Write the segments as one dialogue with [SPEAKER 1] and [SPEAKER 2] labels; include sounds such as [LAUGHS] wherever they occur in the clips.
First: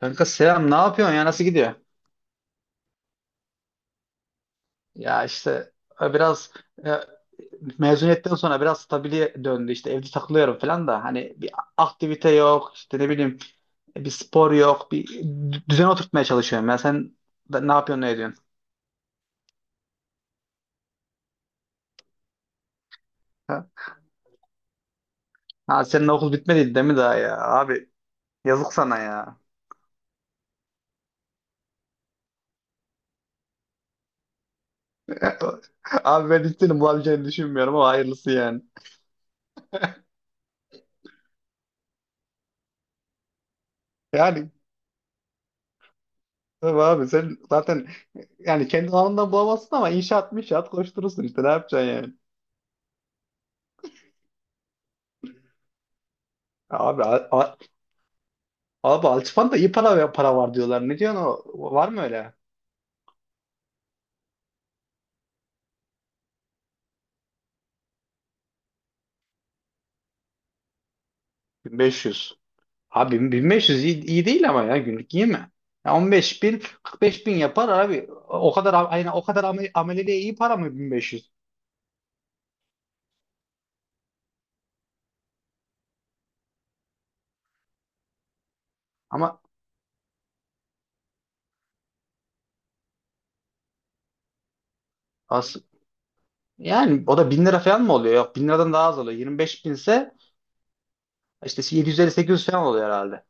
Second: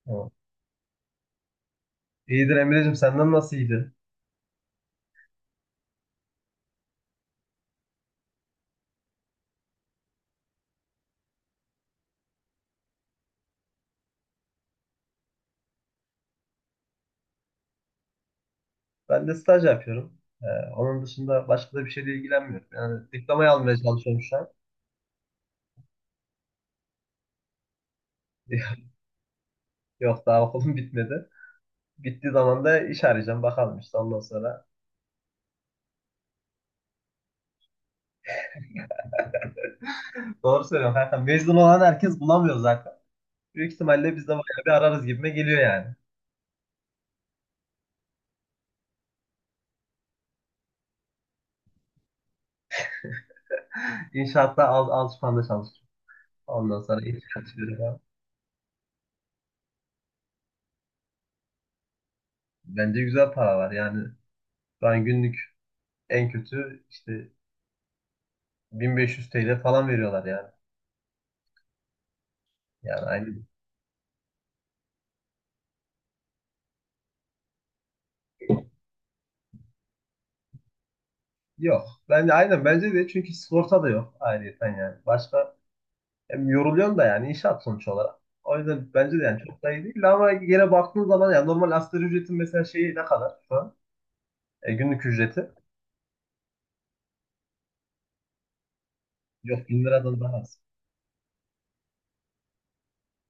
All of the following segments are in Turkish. [SPEAKER 1] Kanka
[SPEAKER 2] Tamam.
[SPEAKER 1] selam ne yapıyorsun ya nasıl gidiyor?
[SPEAKER 2] İyidir Emre'cim senden nasıl iyidir?
[SPEAKER 1] Ya işte biraz e, mezuniyetten sonra biraz stabile döndü işte evde takılıyorum falan da hani bir aktivite yok işte ne bileyim bir spor yok bir düzen oturtmaya çalışıyorum ya sen ne yapıyorsun ne ediyorsun?
[SPEAKER 2] Ben de staj yapıyorum. Ee, Onun dışında başka da bir şeyle ilgilenmiyorum. Yani diplomayı
[SPEAKER 1] Ha?
[SPEAKER 2] almaya çalışıyorum şu an.
[SPEAKER 1] Ha, senin okul bitmedi değil mi daha ya abi, yazık
[SPEAKER 2] [LAUGHS]
[SPEAKER 1] sana ya.
[SPEAKER 2] Yok daha okulum bitmedi. Bittiği zaman da iş arayacağım bakalım işte ondan sonra.
[SPEAKER 1] [LAUGHS] Abi, ben hiç bulabileceğini düşünmüyorum ama hayırlısı yani.
[SPEAKER 2] [LAUGHS] Doğru söylüyorum kanka, mezun olan herkes bulamıyor zaten. Büyük ihtimalle biz de
[SPEAKER 1] Yani
[SPEAKER 2] bayağı bir ararız gibime geliyor yani.
[SPEAKER 1] tabii abi, sen zaten yani kendi alanından bulamazsın ama inşaat inşaat koşturursun işte, ne yapacaksın yani.
[SPEAKER 2] İnşaatta alışmanda çalışıyorum. Ondan sonra
[SPEAKER 1] Abi
[SPEAKER 2] iş
[SPEAKER 1] a-
[SPEAKER 2] arayacağım falan.
[SPEAKER 1] Abi, Altıpan'da iyi para var diyorlar. Ne diyorsun o? Var mı öyle?
[SPEAKER 2] Bence güzel para var yani. Ben günlük en kötü işte 1500 TL falan veriyorlar yani.
[SPEAKER 1] 1.500.
[SPEAKER 2] Yani
[SPEAKER 1] Abi,
[SPEAKER 2] aynı.
[SPEAKER 1] 1.500 iyi, iyi değil ama ya, günlük iyi mi? Ya 15.000 45.000 yapar abi. O kadar aynen, o kadar ameleliğe iyi para mı 1.500?
[SPEAKER 2] Yok. Ben de aynen, bence de, çünkü sigorta da yok ayrıyeten yani. Başka, hem yoruluyorsun da yani inşaat sonuç olarak. O yüzden bence de yani
[SPEAKER 1] Ama
[SPEAKER 2] çok da iyi değil, ama yine baktığın zaman yani normal asgari ücretin mesela şeyi ne kadar şu an? Günlük ücreti.
[SPEAKER 1] as yani o da 1.000 lira falan mı oluyor? Yok, 1.000 liradan daha az oluyor. Yirmi beş
[SPEAKER 2] Yok
[SPEAKER 1] bin
[SPEAKER 2] bin
[SPEAKER 1] ise
[SPEAKER 2] liradan daha az.
[SPEAKER 1] işte yedi yüz, elli sekiz yüz falan oluyor herhalde.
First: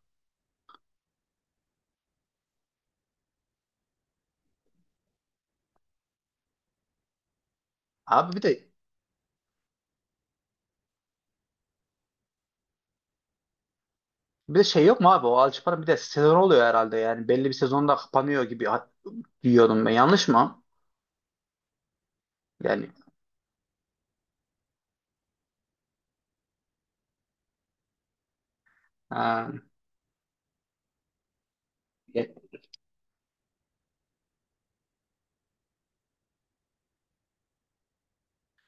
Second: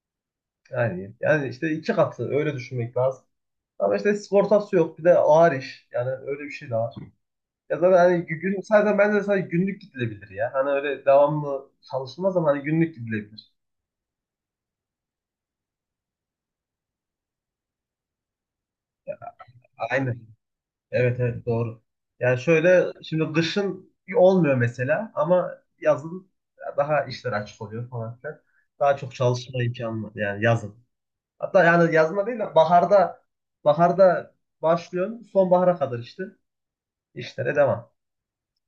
[SPEAKER 2] Yani işte iki katı, öyle düşünmek lazım. Ama işte sigortası yok, bir de ağır iş. Yani öyle bir şey de var. Ya zaten hani
[SPEAKER 1] Abi
[SPEAKER 2] gün, zaten bence de sadece günlük gidilebilir ya. Hani öyle devamlı çalışılmaz ama hani günlük gidilebilir.
[SPEAKER 1] bir de şey yok mu abi? O Alçıpan'ın bir de sezon oluyor herhalde. Yani belli bir sezonda kapanıyor gibi diyordum ben.
[SPEAKER 2] Aynen.
[SPEAKER 1] Yanlış mı?
[SPEAKER 2] Evet, evet, doğru. Yani
[SPEAKER 1] Yani
[SPEAKER 2] şöyle, şimdi kışın olmuyor mesela, ama yazın daha işler açık oluyor falan filan. Daha çok
[SPEAKER 1] ha.
[SPEAKER 2] çalışma imkanı var yani yazın. Hatta yani yazında değil de baharda başlıyorsun, sonbahara kadar işte işlere devam.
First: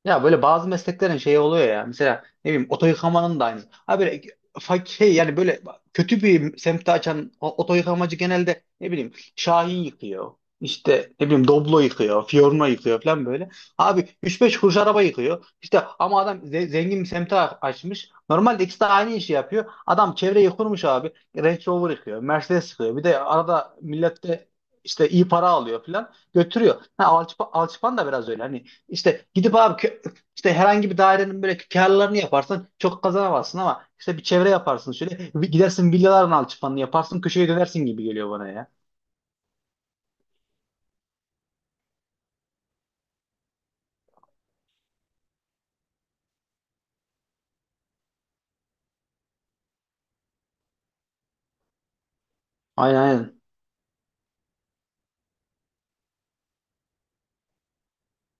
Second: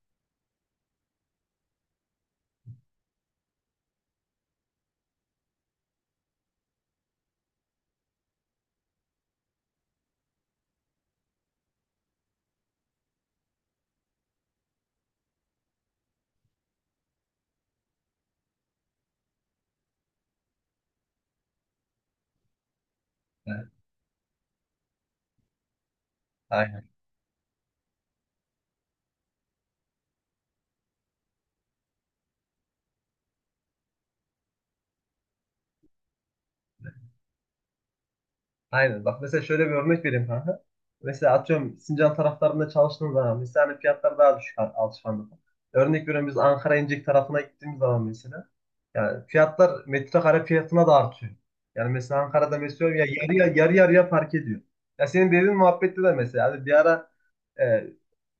[SPEAKER 1] Ya böyle bazı mesleklerin şeyi oluyor ya. Mesela ne bileyim oto yıkamanın da aynısı. Ha böyle şey yani, böyle kötü bir semtte açan oto yıkamacı genelde ne bileyim Şahin yıkıyor. İşte ne bileyim Doblo yıkıyor, Fiorno yıkıyor falan böyle. Abi üç beş kuruş araba yıkıyor. İşte ama adam zengin bir semte açmış. Normalde ikisi de aynı işi yapıyor. Adam çevreyi kurmuş abi. Range Rover yıkıyor, Mercedes yıkıyor. Bir de
[SPEAKER 2] Evet,
[SPEAKER 1] arada millette işte iyi para alıyor falan, götürüyor.
[SPEAKER 2] aynen.
[SPEAKER 1] Ha, Alçıpan da biraz öyle. Hani işte gidip abi, işte herhangi bir dairenin böyle karlarını yaparsın, çok kazanamazsın, ama işte bir çevre yaparsın, şöyle bir gidersin villaların alçıpanını yaparsın, köşeye dönersin gibi geliyor bana ya.
[SPEAKER 2] Aynen. Bak mesela şöyle bir örnek vereyim kanka. Mesela atıyorum Sincan taraflarında çalıştığın zaman mesela hani fiyatlar daha düşük alışverişte. Örnek veriyorum, biz Ankara İncek tarafına gittiğimiz zaman mesela yani fiyatlar metrekare fiyatına da artıyor. Yani mesela Ankara'da mesela
[SPEAKER 1] Aynen,
[SPEAKER 2] ya yarı
[SPEAKER 1] aynen.
[SPEAKER 2] yarı yarı yarıya fark ediyor. Ya senin dediğin muhabbette de mesela hani bir ara e,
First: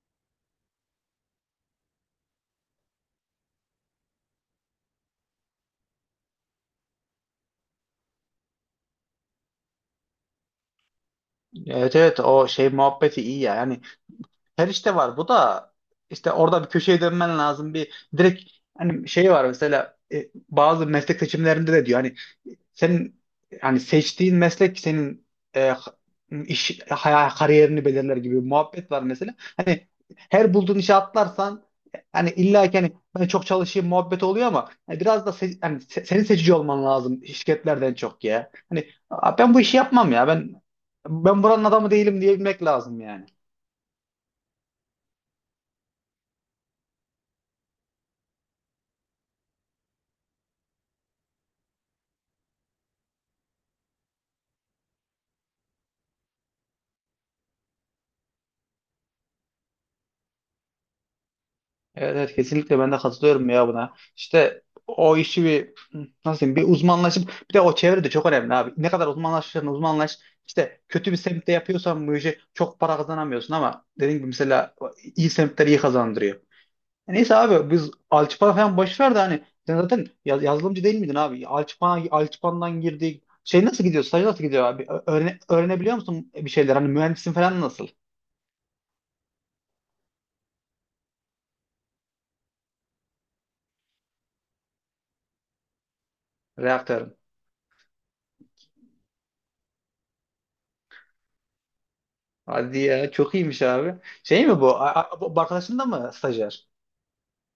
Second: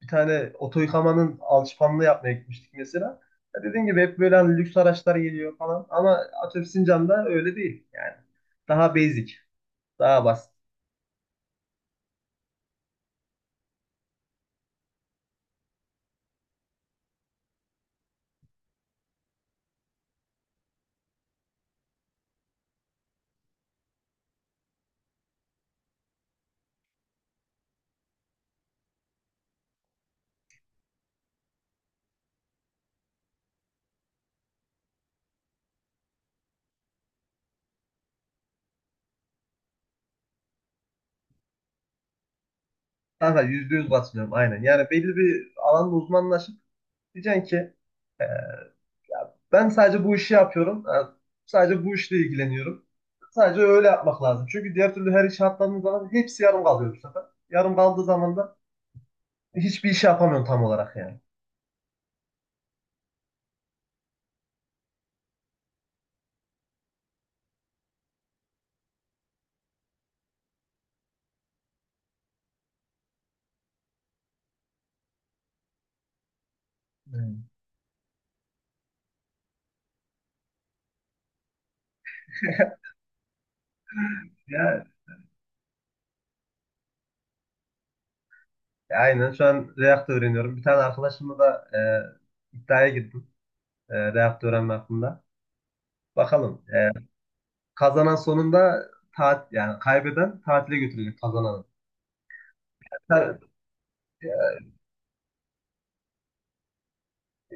[SPEAKER 2] bir tane oto yıkamanın alışkanlığı yapmaya gitmiştik mesela. Ya dediğim gibi hep böyle hani lüks araçlar geliyor falan ama atıyorum Sincan'da öyle değil yani. Daha basic. Daha basit.
[SPEAKER 1] Evet, evet, o şey muhabbeti iyi ya. Yani Perişte var, bu da işte orada bir köşeye dönmen lazım bir direkt. Hani şey var mesela, bazı meslek seçimlerinde de diyor hani, senin hani seçtiğin meslek senin e, kariyerini belirler gibi bir muhabbet var mesela. Hani her bulduğun işe atlarsan hani illa ki hani ben çok çalışayım muhabbet oluyor ama hani biraz da hani senin seçici olman lazım şirketlerden çok ya. Hani "Aa, ben bu işi yapmam ya, ben buranın adamı değilim" diyebilmek lazım yani.
[SPEAKER 2] Kanka %100 katılıyorum aynen. Yani belli bir alanda uzmanlaşıp diyeceksin ki ya ben sadece bu işi yapıyorum. Yani sadece bu işle ilgileniyorum. Sadece öyle yapmak lazım. Çünkü diğer türlü her işe atladığın zaman hepsi yarım kalıyor bu sefer. Yarım kaldığı zaman da hiçbir iş yapamıyorsun tam olarak yani.
[SPEAKER 1] Evet, evet, kesinlikle ben de katılıyorum ya buna. İşte o işi bir nasıl diyeyim, bir uzmanlaşıp, bir de o çevre de çok önemli abi. Ne kadar uzmanlaşırsan uzmanlaş, işte kötü bir semtte yapıyorsan bu işi çok para kazanamıyorsun, ama dediğim gibi mesela iyi semtler iyi kazandırıyor. Neyse
[SPEAKER 2] Hmm.
[SPEAKER 1] abi, biz Alçıpan'a falan boş ver de hani sen zaten yazılımcı değil miydin abi? Alçıpan'dan
[SPEAKER 2] [LAUGHS]
[SPEAKER 1] girdik. Şey nasıl gidiyor? Staj nasıl gidiyor
[SPEAKER 2] Ya,
[SPEAKER 1] abi? Öğrenebiliyor musun bir şeyler? Hani mühendisin falan nasıl?
[SPEAKER 2] aynen şu an React öğreniyorum. Bir tane arkadaşımla da iddiaya girdim React öğrenme hakkında. Bakalım
[SPEAKER 1] Reaktörün.
[SPEAKER 2] kazanan sonunda, tat yani kaybeden tatile götürecek kazananı.
[SPEAKER 1] Hadi ya, çok
[SPEAKER 2] Ben-
[SPEAKER 1] iyiymiş abi. Şey mi bu? Bu arkadaşın da mı stajyer?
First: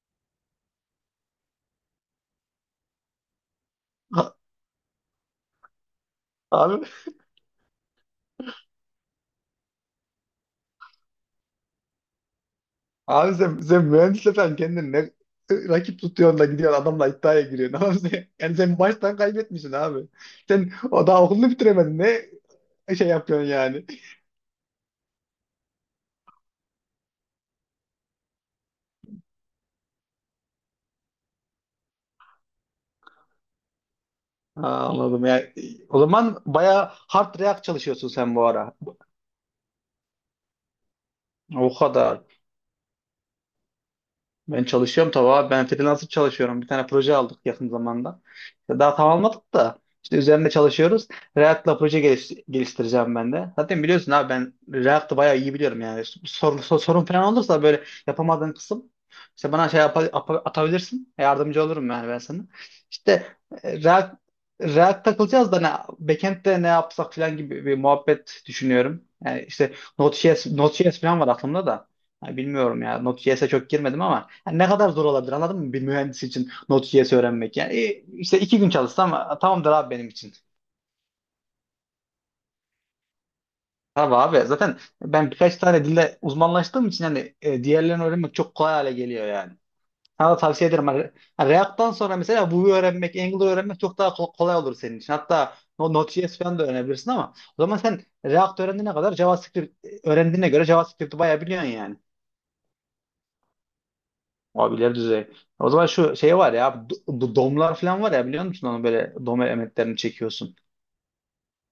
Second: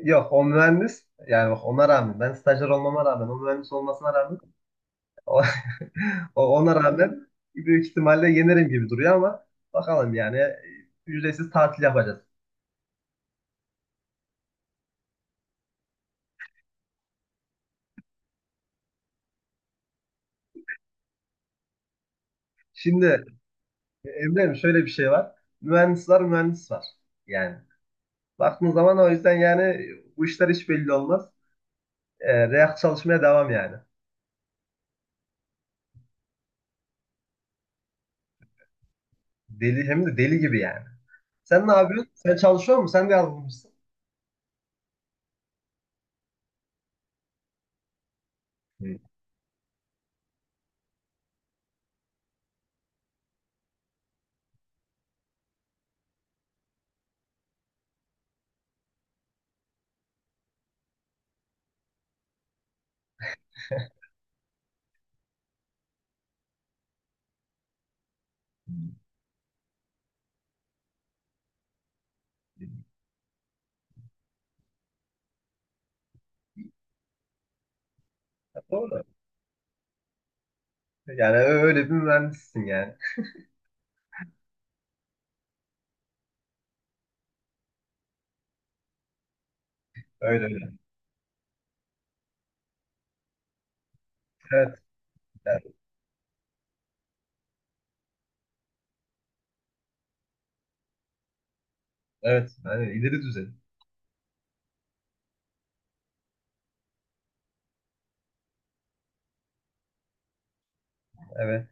[SPEAKER 2] Yok, o mühendis yani. Bak ona rağmen, ben stajyer olmama rağmen, o mühendis olmasına rağmen
[SPEAKER 1] [LAUGHS]
[SPEAKER 2] o, [LAUGHS] ona
[SPEAKER 1] Abi,
[SPEAKER 2] rağmen büyük ihtimalle yenerim gibi duruyor ama bakalım yani. Ücretsiz tatil yapacağız.
[SPEAKER 1] abi, sen mühendisle sen kendini ne rakip tutuyorsun da gidiyorsun adamla iddiaya giriyorsun? [LAUGHS] Abi sen, yani sen baştan kaybetmişsin abi. Sen o daha okulunu bitiremedin. Ne şey
[SPEAKER 2] Şimdi
[SPEAKER 1] yapıyorsun yani?
[SPEAKER 2] Emre'm şöyle bir şey var. Mühendis var, mühendis var. Yani baktığın zaman o yüzden yani bu işler hiç belli olmaz. E, React çalışmaya devam yani.
[SPEAKER 1] Ha, anladım. Yani, o zaman bayağı hard react çalışıyorsun sen bu ara.
[SPEAKER 2] Deli, hem de deli gibi yani. Sen ne
[SPEAKER 1] O
[SPEAKER 2] yapıyorsun?
[SPEAKER 1] kadar.
[SPEAKER 2] Sen çalışıyor musun? Sen de yazılımcısın.
[SPEAKER 1] Ben çalışıyorum tabii abi. Ben freelancer çalışıyorum. Bir tane proje aldık yakın zamanda. İşte daha
[SPEAKER 2] Hı,
[SPEAKER 1] tamamladık da işte üzerinde çalışıyoruz. React'la proje geliştireceğim ben de. Zaten biliyorsun abi, ben React'ı bayağı iyi biliyorum yani. Sorun falan olursa böyle yapamadığın kısım işte bana şey atabilirsin. Yardımcı olurum yani ben sana. İşte e, React, React takılacağız da ne, backend'de ne yapsak falan gibi bir muhabbet düşünüyorum. Yani işte Node.js falan var aklımda da. Ha, bilmiyorum ya. Node.js'e çok girmedim ama ha, ne kadar zor olabilir anladın mı? Bir mühendis için Node.js öğrenmek. Yani işte iki
[SPEAKER 2] ya
[SPEAKER 1] gün
[SPEAKER 2] doğru.
[SPEAKER 1] çalışsam tamamdır abi benim için.
[SPEAKER 2] Yani öyle bir mühendissin yani.
[SPEAKER 1] Tabii abi zaten ben birkaç tane dilde uzmanlaştığım için hani diğerlerini öğrenmek çok kolay hale geliyor yani. Sana da
[SPEAKER 2] Öyle
[SPEAKER 1] tavsiye
[SPEAKER 2] öyle.
[SPEAKER 1] ederim. Hani React'tan sonra mesela Vue'yu öğrenmek, Angular'ı öğrenmek çok daha kolay olur
[SPEAKER 2] Evet.
[SPEAKER 1] senin için. Hatta
[SPEAKER 2] Yani,
[SPEAKER 1] o Node.js falan da öğrenebilirsin ama o zaman sen React öğrendiğine kadar JavaScript öğrendiğine göre JavaScript'i bayağı biliyorsun yani.
[SPEAKER 2] evet. Yani ileri düzey.
[SPEAKER 1] Abi ileri düzey. O zaman şu şey var ya abi, bu domlar falan var ya biliyor musun, onu böyle dom elementlerini çekiyorsun.
[SPEAKER 2] Evet.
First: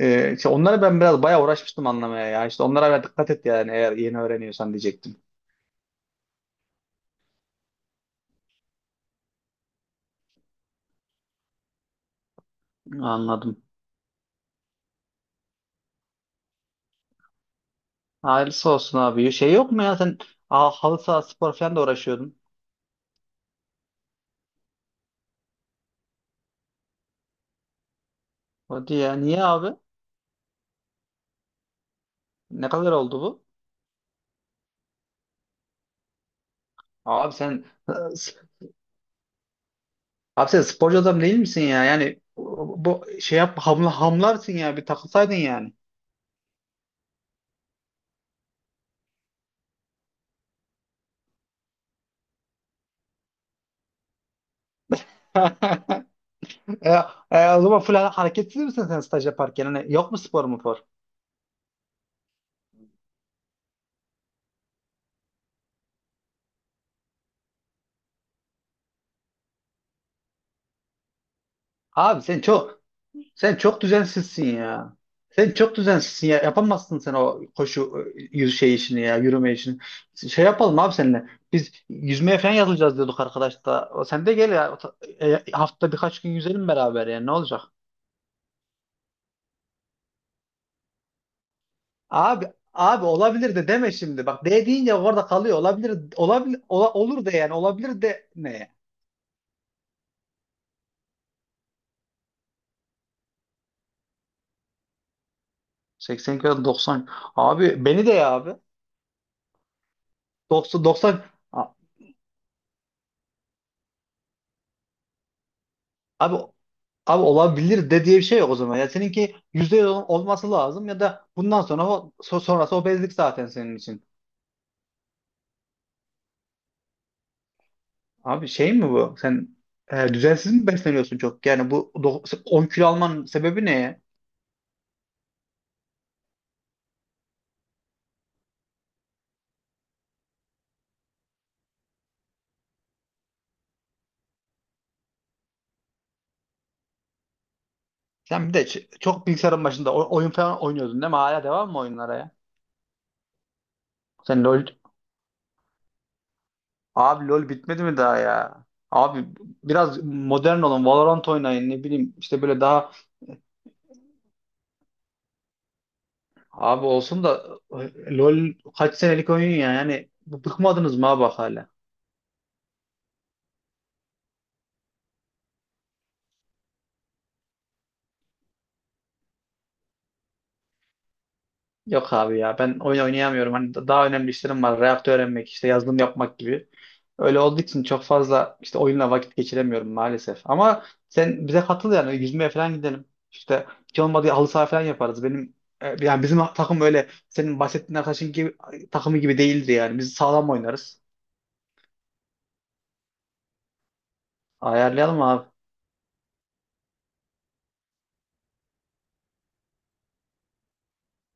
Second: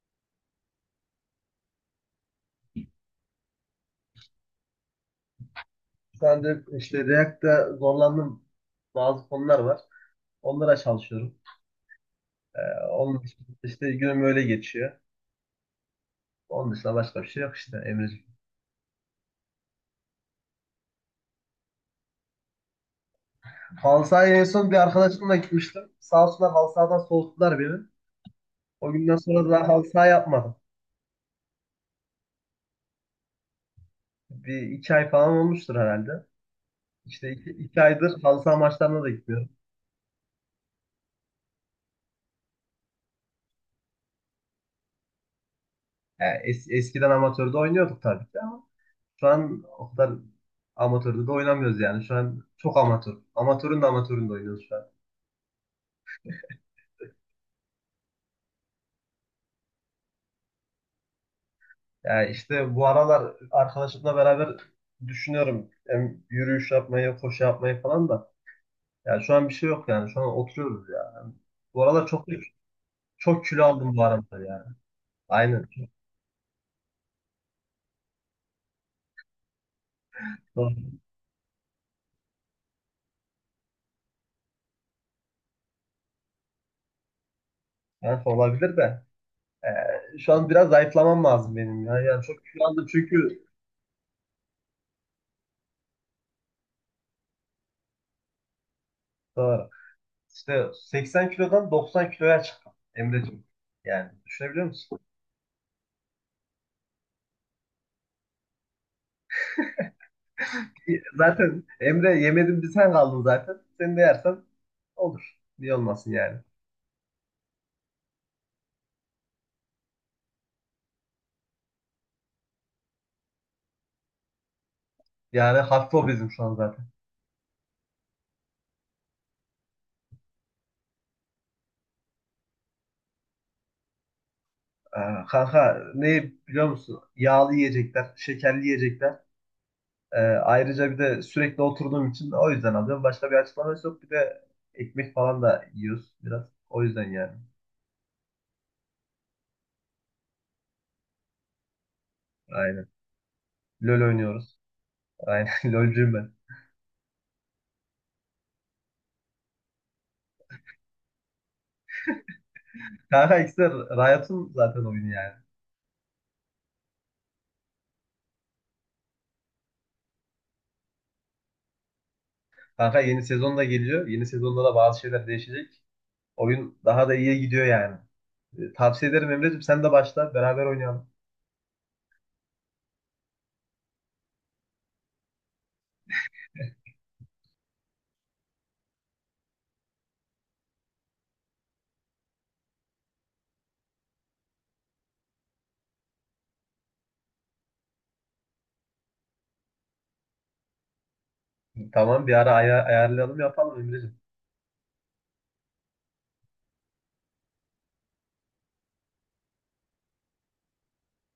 [SPEAKER 1] İşte onları ben biraz bayağı uğraşmıştım anlamaya ya. İşte onlara biraz dikkat et yani, eğer yeni öğreniyorsan diyecektim.
[SPEAKER 2] Şu anda işte React'ta zorlandığım bazı konular var. Onlara çalışıyorum. Ee, Onun dışında
[SPEAKER 1] Anladım.
[SPEAKER 2] işte günüm öyle geçiyor. Onun dışında başka bir şey yok işte Emre'ciğim.
[SPEAKER 1] Hayırlısı olsun abi. Şey yok mu ya, sen halı saha spor falan da uğraşıyordun.
[SPEAKER 2] Halı sahaya en son bir arkadaşımla gitmiştim. Sağ olsunlar halı sahadan soğuttular beni. O
[SPEAKER 1] Hadi ya,
[SPEAKER 2] günden
[SPEAKER 1] niye
[SPEAKER 2] sonra daha
[SPEAKER 1] abi?
[SPEAKER 2] halı saha yapmadım.
[SPEAKER 1] Ne kadar oldu bu?
[SPEAKER 2] Bir iki ay falan olmuştur herhalde. İşte
[SPEAKER 1] Abi
[SPEAKER 2] iki,
[SPEAKER 1] sen
[SPEAKER 2] iki aydır halı saha maçlarına da gitmiyorum.
[SPEAKER 1] abi sen sporcu adam değil misin ya? Yani bu şey yap, hamla hamlarsın ya, bir takılsaydın yani.
[SPEAKER 2] Yani eskiden amatörde oynuyorduk tabii ki ama şu an o kadar amatörde de oynamıyoruz yani. Şu an çok amatör. Amatörün de amatöründe oynuyoruz şu an.
[SPEAKER 1] [LAUGHS] E, o zaman full hareketsiz misin sen staj yaparken? Hani yok mu spor mu for?
[SPEAKER 2] Yani işte bu aralar arkadaşımla beraber düşünüyorum. Hem yürüyüş yapmayı, koşu yapmayı falan da. Yani şu an bir şey yok yani. Şu an oturuyoruz yani. Bu aralar
[SPEAKER 1] Abi
[SPEAKER 2] çok çok
[SPEAKER 1] sen
[SPEAKER 2] kilo
[SPEAKER 1] çok
[SPEAKER 2] aldım bu aralar
[SPEAKER 1] düzensizsin
[SPEAKER 2] yani.
[SPEAKER 1] ya. Sen
[SPEAKER 2] Aynen.
[SPEAKER 1] çok düzensizsin ya. Yapamazsın sen o koşu yüz şey işini ya, yürüme işini. Şey
[SPEAKER 2] Çok,
[SPEAKER 1] yapalım abi seninle. Biz yüzmeye falan yazılacağız diyorduk arkadaş da. O, sen de gel ya. Hafta birkaç gün yüzelim beraber ya. Ne olacak?
[SPEAKER 2] çok olabilir de. Şu an biraz zayıflamam lazım benim ya. Yani çok
[SPEAKER 1] Abi
[SPEAKER 2] şu anda
[SPEAKER 1] abi
[SPEAKER 2] çünkü
[SPEAKER 1] olabilir de deme şimdi. Bak "de" deyince orada kalıyor. Olabilir olabilir olur de yani, olabilir de ne?
[SPEAKER 2] doğru. İşte 80 kilodan 90 kiloya çıktım Emre'cim. Yani düşünebiliyor musun?
[SPEAKER 1] 80 kilo 90. Abi beni de ya abi. 90 90.
[SPEAKER 2] Zaten
[SPEAKER 1] A-
[SPEAKER 2] Emre yemedim, bir sen kaldın zaten. Sen de yersen olur. Niye olmasın yani?
[SPEAKER 1] abi abi, olabilir de diye bir şey yok o zaman. Ya seninki %100 olması lazım ya da bundan sonra o, sonrası obezlik zaten senin için.
[SPEAKER 2] Yani hafif obezim şu an zaten.
[SPEAKER 1] Abi şey mi bu? Sen düzensiz mi besleniyorsun çok? Yani bu 10 kilo almanın sebebi ne ya?
[SPEAKER 2] Kanka ne biliyor musun? Yağlı yiyecekler, şekerli yiyecekler. Ayrıca bir de sürekli oturduğum için o yüzden alıyorum. Başka bir açıklaması yok. Bir de ekmek falan da yiyoruz biraz. O yüzden yani.
[SPEAKER 1] Sen bir de çok bilgisayarın başında oyun falan oynuyordun değil mi? Hala devam mı oyunlara ya?
[SPEAKER 2] Aynen. LoL
[SPEAKER 1] Sen
[SPEAKER 2] oynuyoruz.
[SPEAKER 1] LoL
[SPEAKER 2] Aynen [LAUGHS] LoL'cuyum ben.
[SPEAKER 1] abi LoL bitmedi mi daha ya? Abi biraz modern olun, Valorant oynayın, ne bileyim işte böyle daha.
[SPEAKER 2] Kanka ikisi de Riot'un zaten oyunu yani.
[SPEAKER 1] Abi olsun da LoL kaç senelik oyun ya yani, bıkmadınız mı abi bak hala?
[SPEAKER 2] Kanka yeni sezon da geliyor. Yeni sezonda da bazı şeyler değişecek. Oyun daha da iyiye gidiyor yani. E, tavsiye ederim Emre'cim, sen de başla beraber oynayalım.
[SPEAKER 1] Yok abi ya, ben oyun oynayamıyorum. Hani daha önemli işlerim var. Reaktör öğrenmek işte, yazılım yapmak gibi. Öyle olduğu için çok fazla işte oyunla vakit geçiremiyorum maalesef. Ama sen bize katıl yani, yüzmeye falan gidelim. İşte hiç olmadı halı saha falan yaparız. Benim yani bizim takım öyle senin bahsettiğin arkadaşın gibi takımı gibi değildi yani. Biz sağlam oynarız.
[SPEAKER 2] Tamam bir ara ayarlayalım yapalım Emre'cim.
[SPEAKER 1] Ayarlayalım abi.